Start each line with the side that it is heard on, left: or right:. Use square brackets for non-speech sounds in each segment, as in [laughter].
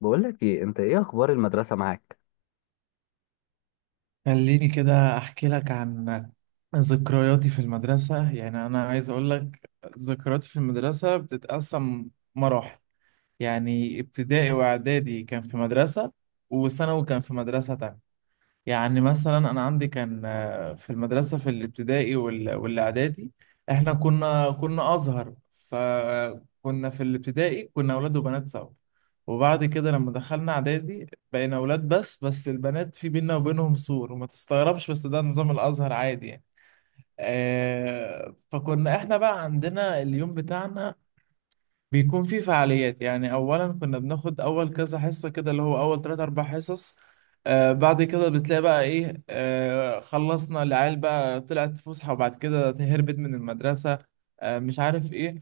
left: بقول لك ايه؟ انت ايه اخبار المدرسه معاك؟
right: خليني كده احكي لك عن ذكرياتي في المدرسة. يعني انا عايز اقول لك ذكرياتي في المدرسة بتتقسم مراحل. يعني ابتدائي واعدادي كان في مدرسة، وثانوي كان في مدرسة تانية. يعني مثلا انا عندي كان في المدرسه في الابتدائي والاعدادي احنا كنا ازهر، فكنا في الابتدائي كنا اولاد وبنات سوا. وبعد كده لما دخلنا اعدادي بقينا اولاد بس، بس البنات في بينا وبينهم سور. وما تستغربش، بس ده نظام الازهر عادي يعني. فكنا احنا بقى عندنا اليوم بتاعنا بيكون في فعاليات. يعني اولا كنا بناخد اول كذا حصه كده، اللي هو اول ثلاث اربع حصص. بعد كده بتلاقي بقى ايه، خلصنا العيال بقى، طلعت فسحه وبعد كده هربت من المدرسه، مش عارف ايه.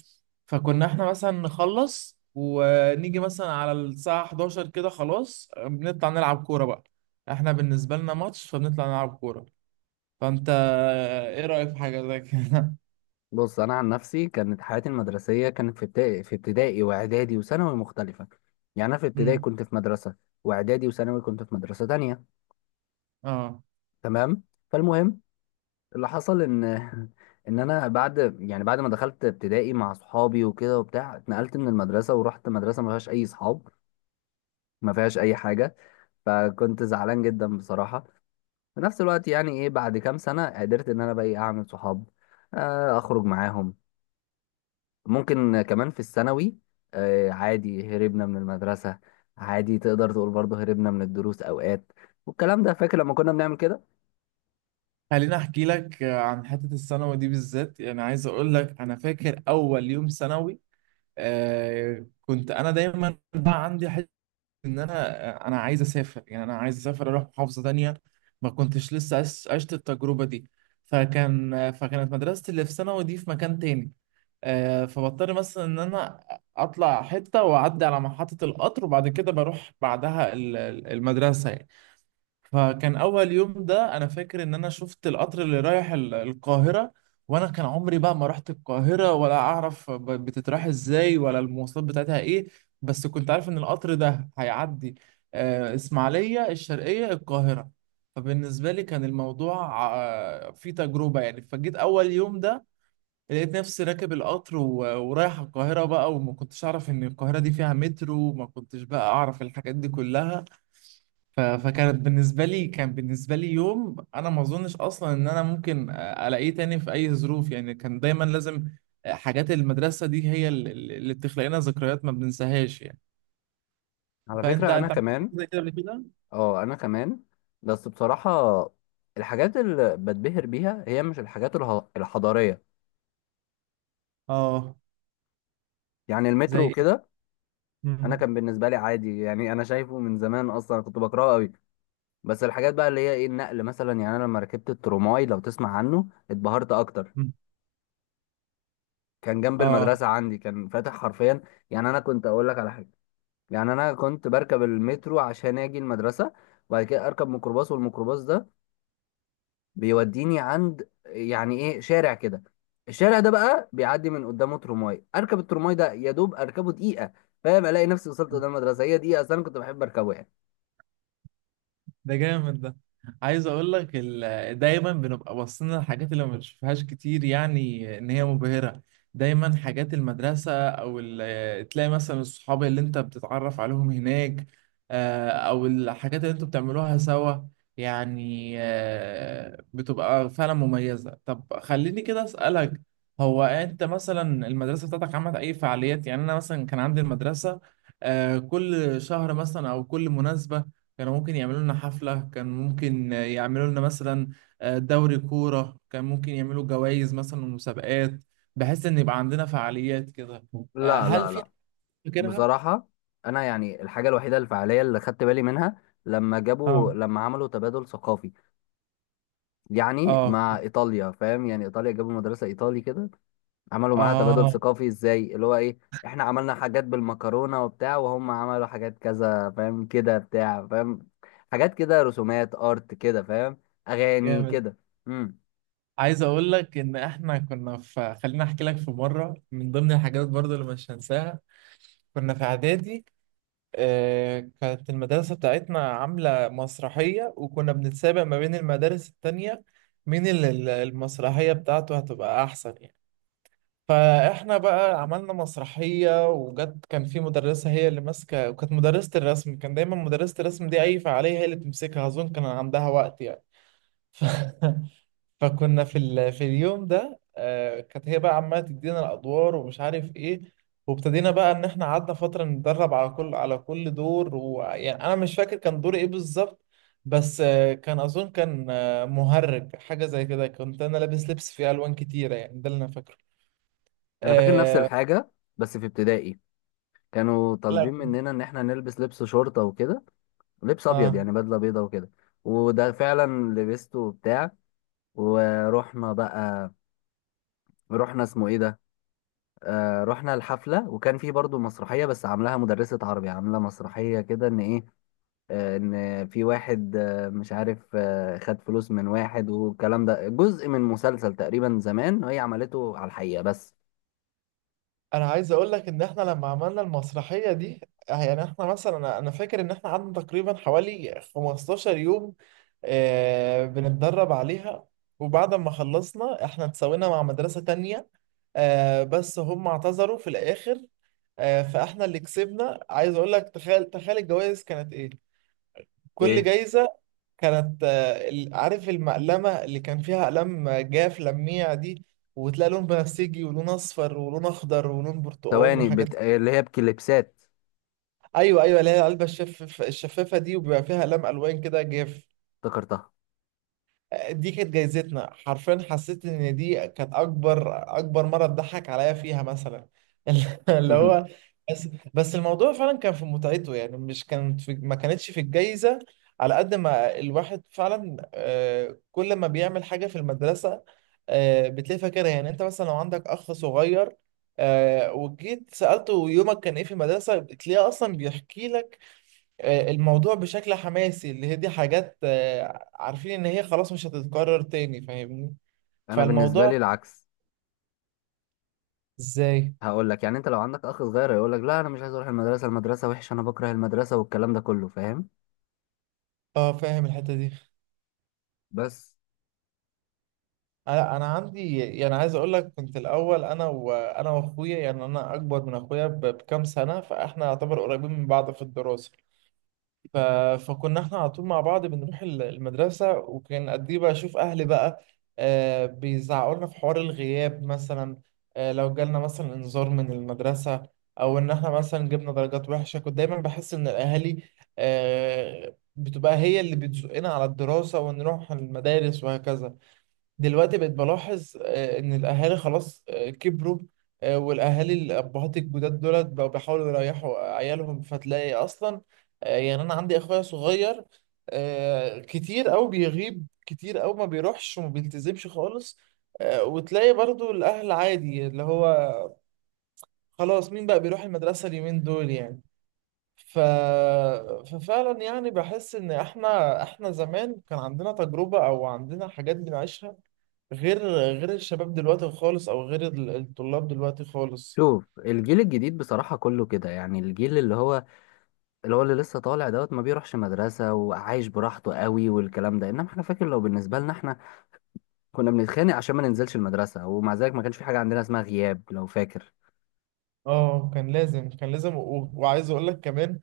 right: فكنا احنا مثلا نخلص ونيجي مثلا على الساعه 11 كده خلاص. بنطلع نلعب كوره بقى. احنا بالنسبه لنا ماتش، فبنطلع نلعب كوره. فانت ايه رايك في حاجه زي كده؟
left: بص، انا عن نفسي كانت حياتي المدرسيه، كانت في ابتدائي، في ابتدائي واعدادي وثانوي مختلفه. يعني انا في ابتدائي
right: [laughs] امم
left: كنت في مدرسه، واعدادي وثانوي كنت في مدرسه تانية،
right: اه.
left: تمام. فالمهم اللي حصل ان [laughs] ان انا بعد، يعني بعد ما دخلت ابتدائي مع صحابي وكده وبتاع، اتنقلت من المدرسه ورحت مدرسه ما فيهاش اي صحاب، ما فيهاش اي حاجه. فكنت زعلان جدا بصراحه. في نفس الوقت يعني ايه، بعد كام سنه قدرت ان انا بقى إيه، اعمل صحاب، اخرج معاهم. ممكن كمان في الثانوي، عادي هربنا من المدرسة، عادي تقدر تقول برضه هربنا من الدروس أوقات والكلام ده، فاكر لما كنا بنعمل كده؟
right: خليني احكي لك عن حته الثانوي دي بالذات. يعني عايز اقول لك انا فاكر اول يوم ثانوي. كنت انا دايما بقى عندي حته ان انا، انا عايز اسافر. يعني انا عايز اسافر اروح محافظه تانية، ما كنتش لسه عشت التجربه دي. فكانت مدرستي اللي في ثانوي دي في مكان تاني. فبضطر مثلا ان انا اطلع حته واعدي على محطه القطر وبعد كده بروح بعدها المدرسه يعني. فكان اول يوم ده انا فاكر ان انا شفت القطر اللي رايح القاهره، وانا كان عمري بقى ما رحت القاهره ولا اعرف بتتراح ازاي، ولا المواصلات بتاعتها ايه. بس كنت عارف ان القطر ده هيعدي اسماعيليه الشرقيه القاهره. فبالنسبه لي كان الموضوع فيه تجربه يعني. فجيت اول يوم ده لقيت نفسي راكب القطر ورايح القاهره بقى، وما كنتش اعرف ان القاهره دي فيها مترو، وما كنتش بقى اعرف الحاجات دي كلها. فكانت بالنسبة لي، يوم أنا ما أظنش أصلا إن أنا ممكن ألاقيه تاني في أي ظروف. يعني كان دايما لازم، حاجات المدرسة دي هي اللي بتخلق لنا ذكريات ما بننساهاش يعني.
left: على
right: فأنت
left: فكرة أنا
right: عملت حاجة
left: كمان.
right: زي كده قبل كده؟
left: أه، أنا كمان. بس بصراحة الحاجات اللي بتبهر بيها هي مش الحاجات الحضارية،
right: آه
left: يعني
right: زي
left: المترو
right: إيه؟
left: وكده. أنا
right: مم.
left: كان بالنسبة لي عادي، يعني أنا شايفه من زمان، أصلا كنت بكرهه قوي. بس الحاجات بقى اللي هي إيه، النقل مثلا، يعني أنا لما ركبت التروماي، لو تسمع عنه، اتبهرت أكتر.
right: مم.
left: كان جنب
right: آه
left: المدرسة عندي، كان فاتح حرفيا. يعني أنا كنت أقول لك على حاجة، يعني أنا كنت بركب المترو عشان أجي المدرسة، وبعد كده أركب ميكروباص، والميكروباص ده بيوديني عند يعني إيه، شارع كده. الشارع ده بقى بيعدي من قدامه ترماي، أركب الترماي ده يا دوب أركبه دقيقة، فاهم؟ ألاقي نفسي وصلت قدام المدرسة، هي دقيقة، أصل أنا كنت بحب أركبه يعني.
right: ده جامد ده. عايز اقول لك دايما بنبقى باصين للحاجات اللي ما بنشوفهاش كتير، يعني ان هي مبهرة. دايما حاجات المدرسة او تلاقي مثلا الصحاب اللي انت بتتعرف عليهم هناك، او الحاجات اللي انتوا بتعملوها سوا. يعني بتبقى فعلا مميزة. طب خليني كده اسألك، هو انت مثلا المدرسة بتاعتك عملت اي فعاليات؟ يعني انا مثلا كان عندي المدرسة كل شهر مثلا او كل مناسبة كانوا ممكن يعملوا لنا حفلة، كان ممكن يعملوا لنا مثلا دوري كورة، كان ممكن يعملوا جوائز مثلا ومسابقات، بحيث ان يبقى عندنا فعاليات كده.
left: لا
right: هل
left: لا
right: في
left: لا.
right: حاجة فاكرها؟
left: بصراحة أنا، يعني الحاجة الوحيدة الفعالية اللي خدت بالي منها لما جابوا،
right: اه.
left: لما عملوا تبادل ثقافي يعني
right: اه.
left: مع ايطاليا، فاهم؟ يعني ايطاليا جابوا مدرسه ايطالي كده، عملوا معاها تبادل
right: اه
left: ثقافي، ازاي؟ اللي هو ايه، احنا عملنا حاجات بالمكرونه وبتاع، وهم عملوا حاجات كذا، فاهم كده بتاع؟ فاهم، حاجات كده، رسومات ارت كده فاهم، اغاني
right: جامد.
left: كده. امم
right: عايز اقول لك ان احنا كنا في، خليني احكي لك في مرة من ضمن الحاجات برضو اللي مش هنساها. كنا في اعدادي كانت المدرسة بتاعتنا عاملة مسرحية وكنا بنتسابق ما بين المدارس التانية مين المسرحية بتاعته هتبقى أحسن يعني. فإحنا بقى عملنا مسرحية وجت، كان في مدرسة هي اللي ماسكة، وكانت مدرسة الرسم. كان دايما مدرسة الرسم دي أي فعالية هي اللي بتمسكها، أظن كان عندها وقت يعني. ف... [laughs] فكنا في في اليوم ده كانت هي بقى عماله تدينا الادوار ومش عارف ايه. وابتدينا بقى ان احنا قعدنا فتره نتدرب على كل دور. ويعني انا مش فاكر كان دور ايه بالظبط، بس كان اظن كان مهرج حاجه زي كده. كنت انا لابس لبس فيه الوان كتيره، يعني ده اللي انا فاكره.
left: انا فاكر نفس
right: آه...
left: الحاجه، بس في ابتدائي كانوا
right: لا.
left: طالبين مننا ان احنا نلبس لبس شرطه وكده، لبس ابيض
right: اه.
left: يعني، بدله بيضه وكده. وده فعلا لبسته وبتاع ورحنا بقى، رحنا اسمه ايه ده، آه رحنا الحفلة، وكان في برضو مسرحية بس عاملاها مدرسة عربي، عاملة مسرحية كده ان ايه، آه، ان في واحد آه مش عارف آه، خد فلوس من واحد والكلام ده، جزء من مسلسل تقريبا زمان وهي عملته على الحقيقة. بس
right: انا عايز اقول لك ان احنا لما عملنا المسرحيه دي، يعني احنا مثلا أنا فاكر ان احنا قعدنا تقريبا حوالي 15 يوم بنتدرب عليها. وبعد ما خلصنا احنا اتساوينا مع مدرسه تانية، بس هم اعتذروا في الاخر. فاحنا اللي كسبنا. عايز اقول لك، تخيل، الجوائز كانت ايه، كل
left: ايه،
right: جايزة كانت عارف المقلمة اللي كان فيها أقلام جاف لميع دي، وتلاقي لون بنفسجي ولون أصفر ولون أخضر ولون برتقاني
left: ثواني
right: وحاجات.
left: آه، اللي هي بكليبسات؟
right: أيوه أيوه، اللي هي العلبة الشفافة دي، وبيبقى فيها أقلام ألوان كده جاف.
left: افتكرتها.
right: دي كانت جايزتنا. حرفيا حسيت ان دي كانت اكبر، اكبر مره اتضحك عليا فيها مثلا. [laughs] اللي
left: مهم.
right: هو، بس بس الموضوع فعلا كان في متعته يعني. مش كانت في ما كانتش في الجايزه. على قد ما الواحد فعلا كل ما بيعمل حاجه في المدرسه بتلاقي فاكرها. يعني انت مثلا لو عندك اخ صغير وجيت سالته يومك كان ايه في المدرسه، بتلاقيه اصلا بيحكي لك الموضوع بشكل حماسي. اللي هي دي حاجات عارفين ان هي خلاص مش هتتكرر تاني، فاهمني؟
left: انا بالنسبة
right: فالموضوع
left: لي العكس.
right: ازاي؟
left: هقول لك، يعني انت لو عندك اخ صغير هيقول لك لا انا مش عايز اروح المدرسة، المدرسة وحشة، انا بكره المدرسة والكلام ده كله، فاهم؟
right: اه فاهم الحتة دي.
left: بس
right: أنا عندي يعني، عايز اقول لك كنت الاول انا واخويا. يعني انا اكبر من اخويا بكام سنة، فاحنا يعتبر قريبين من بعض في الدراسة. ف... فكنا احنا على طول مع بعض بنروح المدرسة. وكان قد ايه بشوف اهلي بقى بيزعقوا لنا في حوار الغياب مثلا، لو جالنا مثلا انذار من المدرسة، او ان احنا مثلا جبنا درجات وحشة. كنت دايما بحس ان الاهالي بتبقى هي اللي بتزقنا على الدراسة ونروح المدارس وهكذا. دلوقتي بقيت بلاحظ ان الاهالي خلاص كبروا. والاهالي الابهات الجداد دولت بقوا بيحاولوا يريحوا عيالهم، فتلاقي اصلا يعني انا عندي اخويا صغير كتير او بيغيب كتير او ما بيروحش وما بيلتزمش خالص. وتلاقي برضو الاهل عادي، اللي هو خلاص مين بقى بيروح المدرسة اليومين دول يعني. ف... ففعلا يعني بحس ان احنا زمان كان عندنا تجربة او عندنا حاجات بنعيشها، غير، غير الشباب دلوقتي خالص، او غير الطلاب دلوقتي خالص.
left: شوف، الجيل الجديد بصراحة كله كده، يعني الجيل اللي هو، اللي لسه طالع دوت، ما بيروحش مدرسة وعايش براحته قوي والكلام ده. انما احنا، فاكر؟ لو بالنسبة لنا احنا كنا بنتخانق عشان ما ننزلش المدرسة، ومع ذلك ما كانش في حاجة عندنا اسمها غياب، لو فاكر.
right: اه كان لازم، كان لازم. وعايز اقول لك كمان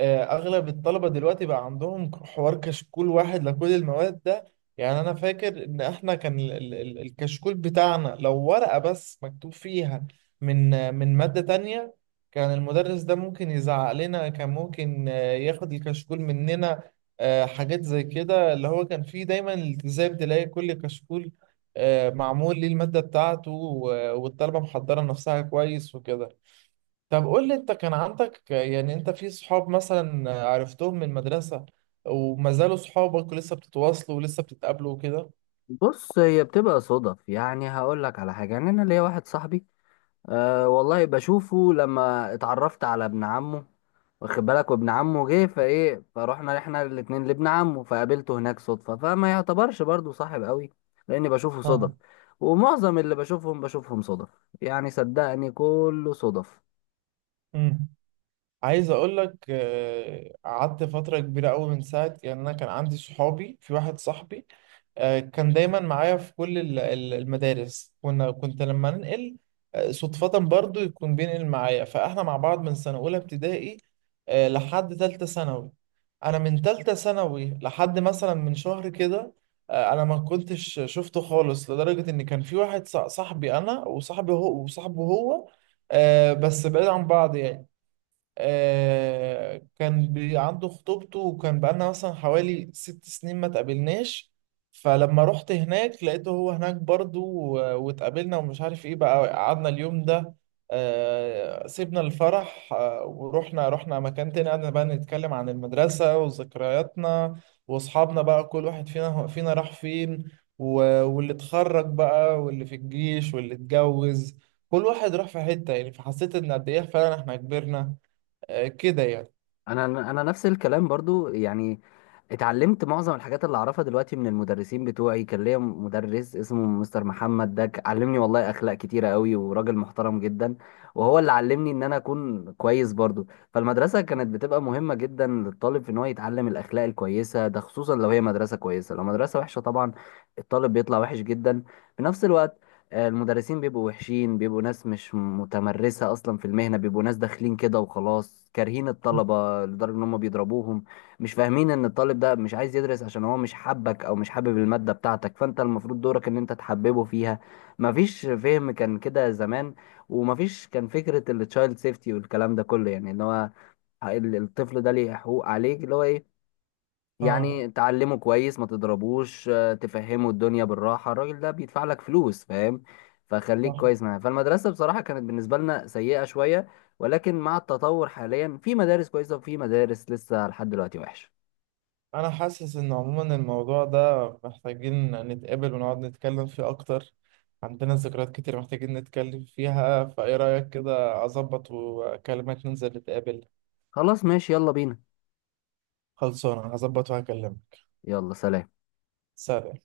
right: اغلب الطلبه دلوقتي بقى عندهم حوار كشكول واحد لكل المواد ده. يعني انا فاكر ان احنا كان الكشكول بتاعنا لو ورقه بس مكتوب فيها من من ماده تانية، كان المدرس ده ممكن يزعق لنا، كان ممكن ياخد الكشكول مننا. حاجات زي كده، اللي هو كان فيه دايما التزام. تلاقي كل كشكول معمول للماده بتاعته، والطلبه محضره نفسها كويس وكده. طب قول لي انت كان عندك يعني، انت في صحاب مثلا عرفتهم من المدرسة وما زالوا صحابك ولسه بتتواصلوا ولسه بتتقابلوا وكده؟
left: بص، هي بتبقى صدف، يعني هقول لك على حاجة، يعني انا ليا واحد صاحبي، أه والله بشوفه لما اتعرفت على ابن عمه، واخد بالك؟ وابن عمه جه، فايه، فروحنا احنا الاتنين لابن عمه فقابلته هناك صدفة، فما يعتبرش برضو صاحب قوي لاني بشوفه صدف.
right: اه.
left: ومعظم اللي بشوفهم بشوفهم صدف، يعني صدقني كله صدف.
right: امم. عايز اقول لك قعدت فترة كبيرة قوي من ساعة. يعني انا كان عندي صحابي، في واحد صاحبي كان دايما معايا في كل المدارس. كنت لما ننقل صدفة برضو يكون بينقل معايا. فاحنا مع بعض من سنة أولى ابتدائي لحد تالتة ثانوي. أنا من تالتة ثانوي لحد مثلا من شهر كده أنا ما كنتش شفته خالص. لدرجة إن كان في واحد صاحبي، أنا وصاحبي هو وصاحبه هو بس بعيد عن بعض يعني. كان بي عنده خطوبته، وكان بقالنا مثلا حوالي 6 سنين ما تقابلناش. فلما رحت هناك لقيته هو هناك برضو، واتقابلنا ومش عارف ايه بقى. قعدنا اليوم ده سيبنا الفرح ورحنا، مكان تاني. قعدنا بقى نتكلم عن المدرسة وذكرياتنا واصحابنا بقى، كل واحد فينا راح فين. واللي اتخرج بقى واللي في الجيش واللي اتجوز، كل واحد راح في حتة يعني. فحسيت ان قد ايه فعلا احنا كبرنا كده يعني.
left: انا انا نفس الكلام برضو يعني، اتعلمت معظم الحاجات اللي اعرفها دلوقتي من المدرسين بتوعي. كان ليا مدرس اسمه مستر محمد، ده علمني والله اخلاق كتيره قوي، وراجل محترم جدا، وهو اللي علمني ان انا اكون كويس برضو. فالمدرسه كانت بتبقى مهمه جدا للطالب في ان هو يتعلم الاخلاق الكويسه، ده خصوصا لو هي مدرسه كويسه. لو مدرسه وحشه طبعا الطالب بيطلع وحش جدا. في نفس الوقت، المدرسين بيبقوا وحشين، بيبقوا ناس مش متمرسة أصلا في المهنة، بيبقوا ناس داخلين كده وخلاص كارهين الطلبة لدرجة إن هم بيضربوهم. مش فاهمين إن الطالب ده مش عايز يدرس عشان هو مش حبك، أو مش حابب المادة بتاعتك، فأنت المفروض دورك إن أنت تحببه فيها. مفيش فهم كان كده زمان، ومفيش كان فكرة التشايلد سيفتي والكلام ده كله، يعني إن هو الطفل ده ليه حقوق عليك، اللي هو إيه،
right: اه
left: يعني تعلمه كويس، ما تضربوش، تفهمه الدنيا بالراحة، الراجل ده بيدفع لك فلوس، فاهم؟ فخليك
right: صح.
left: كويس معاه. فالمدرسة بصراحة كانت بالنسبة لنا سيئة شوية، ولكن مع التطور حاليا في مدارس كويسة، وفي مدارس لسه لحد دلوقتي وحشة.
right: انا حاسس ان عموما الموضوع ده محتاجين نتقابل ونقعد نتكلم فيه اكتر. عندنا ذكريات كتير محتاجين نتكلم فيها، فايه رأيك كده اظبط واكلمك ننزل نتقابل؟
left: خلاص ماشي، يلا بينا.
right: خلصانه، هظبط وهكلمك.
left: يلا، سلام.
right: سلام.